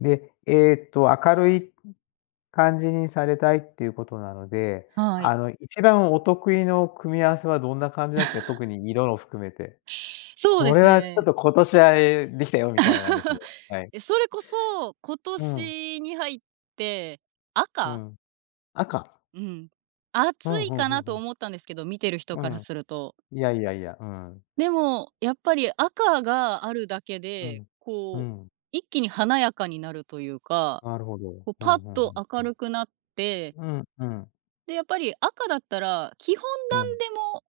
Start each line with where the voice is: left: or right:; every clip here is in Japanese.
left: で、ええと、明るい、うん、感じにされたいっていうことなので、
right: は
left: あ
right: い。
left: の、一番お得意の組み合わせはどんな感じなんす、え、特 に色の含めて。
right: そう
left: こ
right: で
left: れ
right: す
left: はちょっ
right: ね。
left: と今年は、ええ、できたよみたいなんですね、はい。
right: え、それこそ、今
left: うん。
right: 年に入って、
left: う
right: 赤
left: ん。赤？
right: うん。
left: ふ
right: 暑
left: ん
right: い
left: ふん
right: か
left: ふん
right: な
left: ふ
right: と
left: ん。
right: 思ったんですけど、見てる人
left: う
right: から
left: ん。
right: すると。
left: いやいやいや、うん。
right: でも、やっぱり赤があるだけ
left: う
right: で、
left: ん、う
right: こう、
left: ん。
right: 一気に華やかになるというか、
left: なるほど、
right: こう
left: う
right: ぱっ
left: ん、ふんふ
right: と
left: ん、
right: 明るくなって
left: うん。うん、うん。
right: で、やっぱり赤だったら、基本
left: うん。
right: 何でも、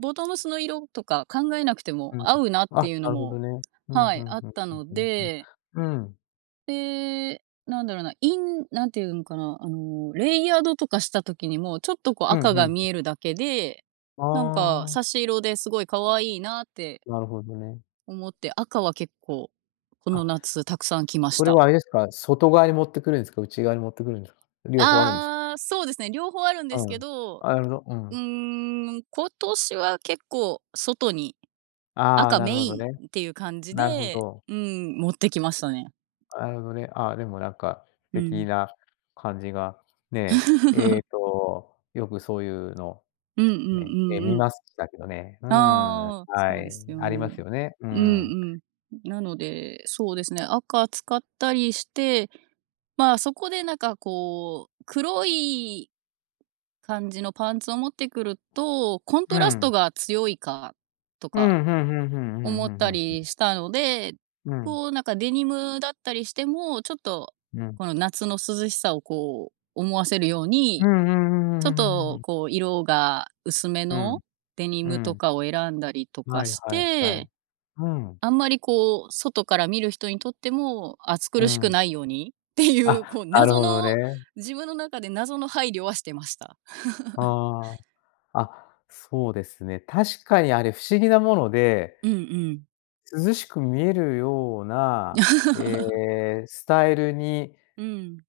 right: ボトムスの色とか考えなくても、
left: うんうん。
right: 合うなっ
left: あ、
right: ていう
left: な
right: の
left: るほど
right: も
left: ね。うん、
right: は
left: ふ
right: い、
left: ん
right: あっ
left: ふん、
right: たの
left: うん、ふん、
right: で
left: うん。うーん。
right: で、なんだろな、インなんていうんかな、あの、レイヤードとかした時にも、ちょっとこう
left: うん、
right: 赤
left: ふん、う
right: が
left: ん。
right: 見えるだけで、なんか
left: ああ。
right: 差し色ですごい可愛いなって
left: なるほどね。
right: 思って、赤は結構、こ
left: あ、
right: の夏たくさん
left: [unintelligible]
right: 着まし
left: それは
right: た。
left: あれですか、外側に持ってくるんすか、内側に持ってくるんですか、両方あるんです？
right: ああ、そうですね、両方あるんです
left: う
right: け
left: ん。
right: ど。
left: あ、なるほど。う
right: う
left: ん。
right: ーん、今年は結構、外に、
left: ああ、
right: 赤
left: な
right: メ
left: るほ
right: イ
left: ど
right: ン
left: ね。
right: っていう感じ
left: なるほ
right: で、
left: ど。
right: うーん、持ってきましたね。
left: あるほどね、ああ、でもなんか、
right: う
left: てき
right: ん。
left: な感じが、ね、ええ と、よくそういうの、
right: うんうん
left: ね、え、
right: うん
left: 見
right: うん。
left: ますしたけどね、うーん、
right: ああ、
left: は
right: そうで
left: い、
right: すよ
left: ありま
right: ね。
left: すよね、う
right: う
left: ん。
right: んうん。なので、そうですね、赤使ったりして、まあ、そこでなんかこう、黒い、感じのパンツを持ってくると、コン
left: う
right: トラスト
left: ん。
right: が強いかと
left: うー
right: か
left: ん、ふんふんふん、うん、
right: 思
left: ふ
right: っ
left: んふ
right: た
left: んふん、うん。
right: りしたので、
left: うん。
right: こうなんかデニムだったりしても、ちょっと、
left: うん。
right: この夏の涼しさをこう思わせるよう
left: う
right: に、
left: ん、ふん、ふ
right: ちょ
left: ふ
right: っ
left: ふふふふ
right: と
left: ん。
right: こう色が薄め
left: う
right: の、
left: ん、
right: デニ
left: う
right: ムと
left: ん。
right: かを選んだりとか
left: はい
right: し
left: はいはい。
right: て。
left: うん。
right: あんまりこう、外から見る人にとっても、暑
left: う
right: 苦しく
left: ん。
right: ないようにっていう、
left: あ、
right: こう
left: なる
right: 謎
left: ほど
right: の、
left: ね。
right: 自分の中で謎の配慮はしてました。
left: ああ。あ、そうですね。確かにあれ不思議なもので、
right: うんうん。
left: 涼しく見えるような、え え、スタイルに
right: うん。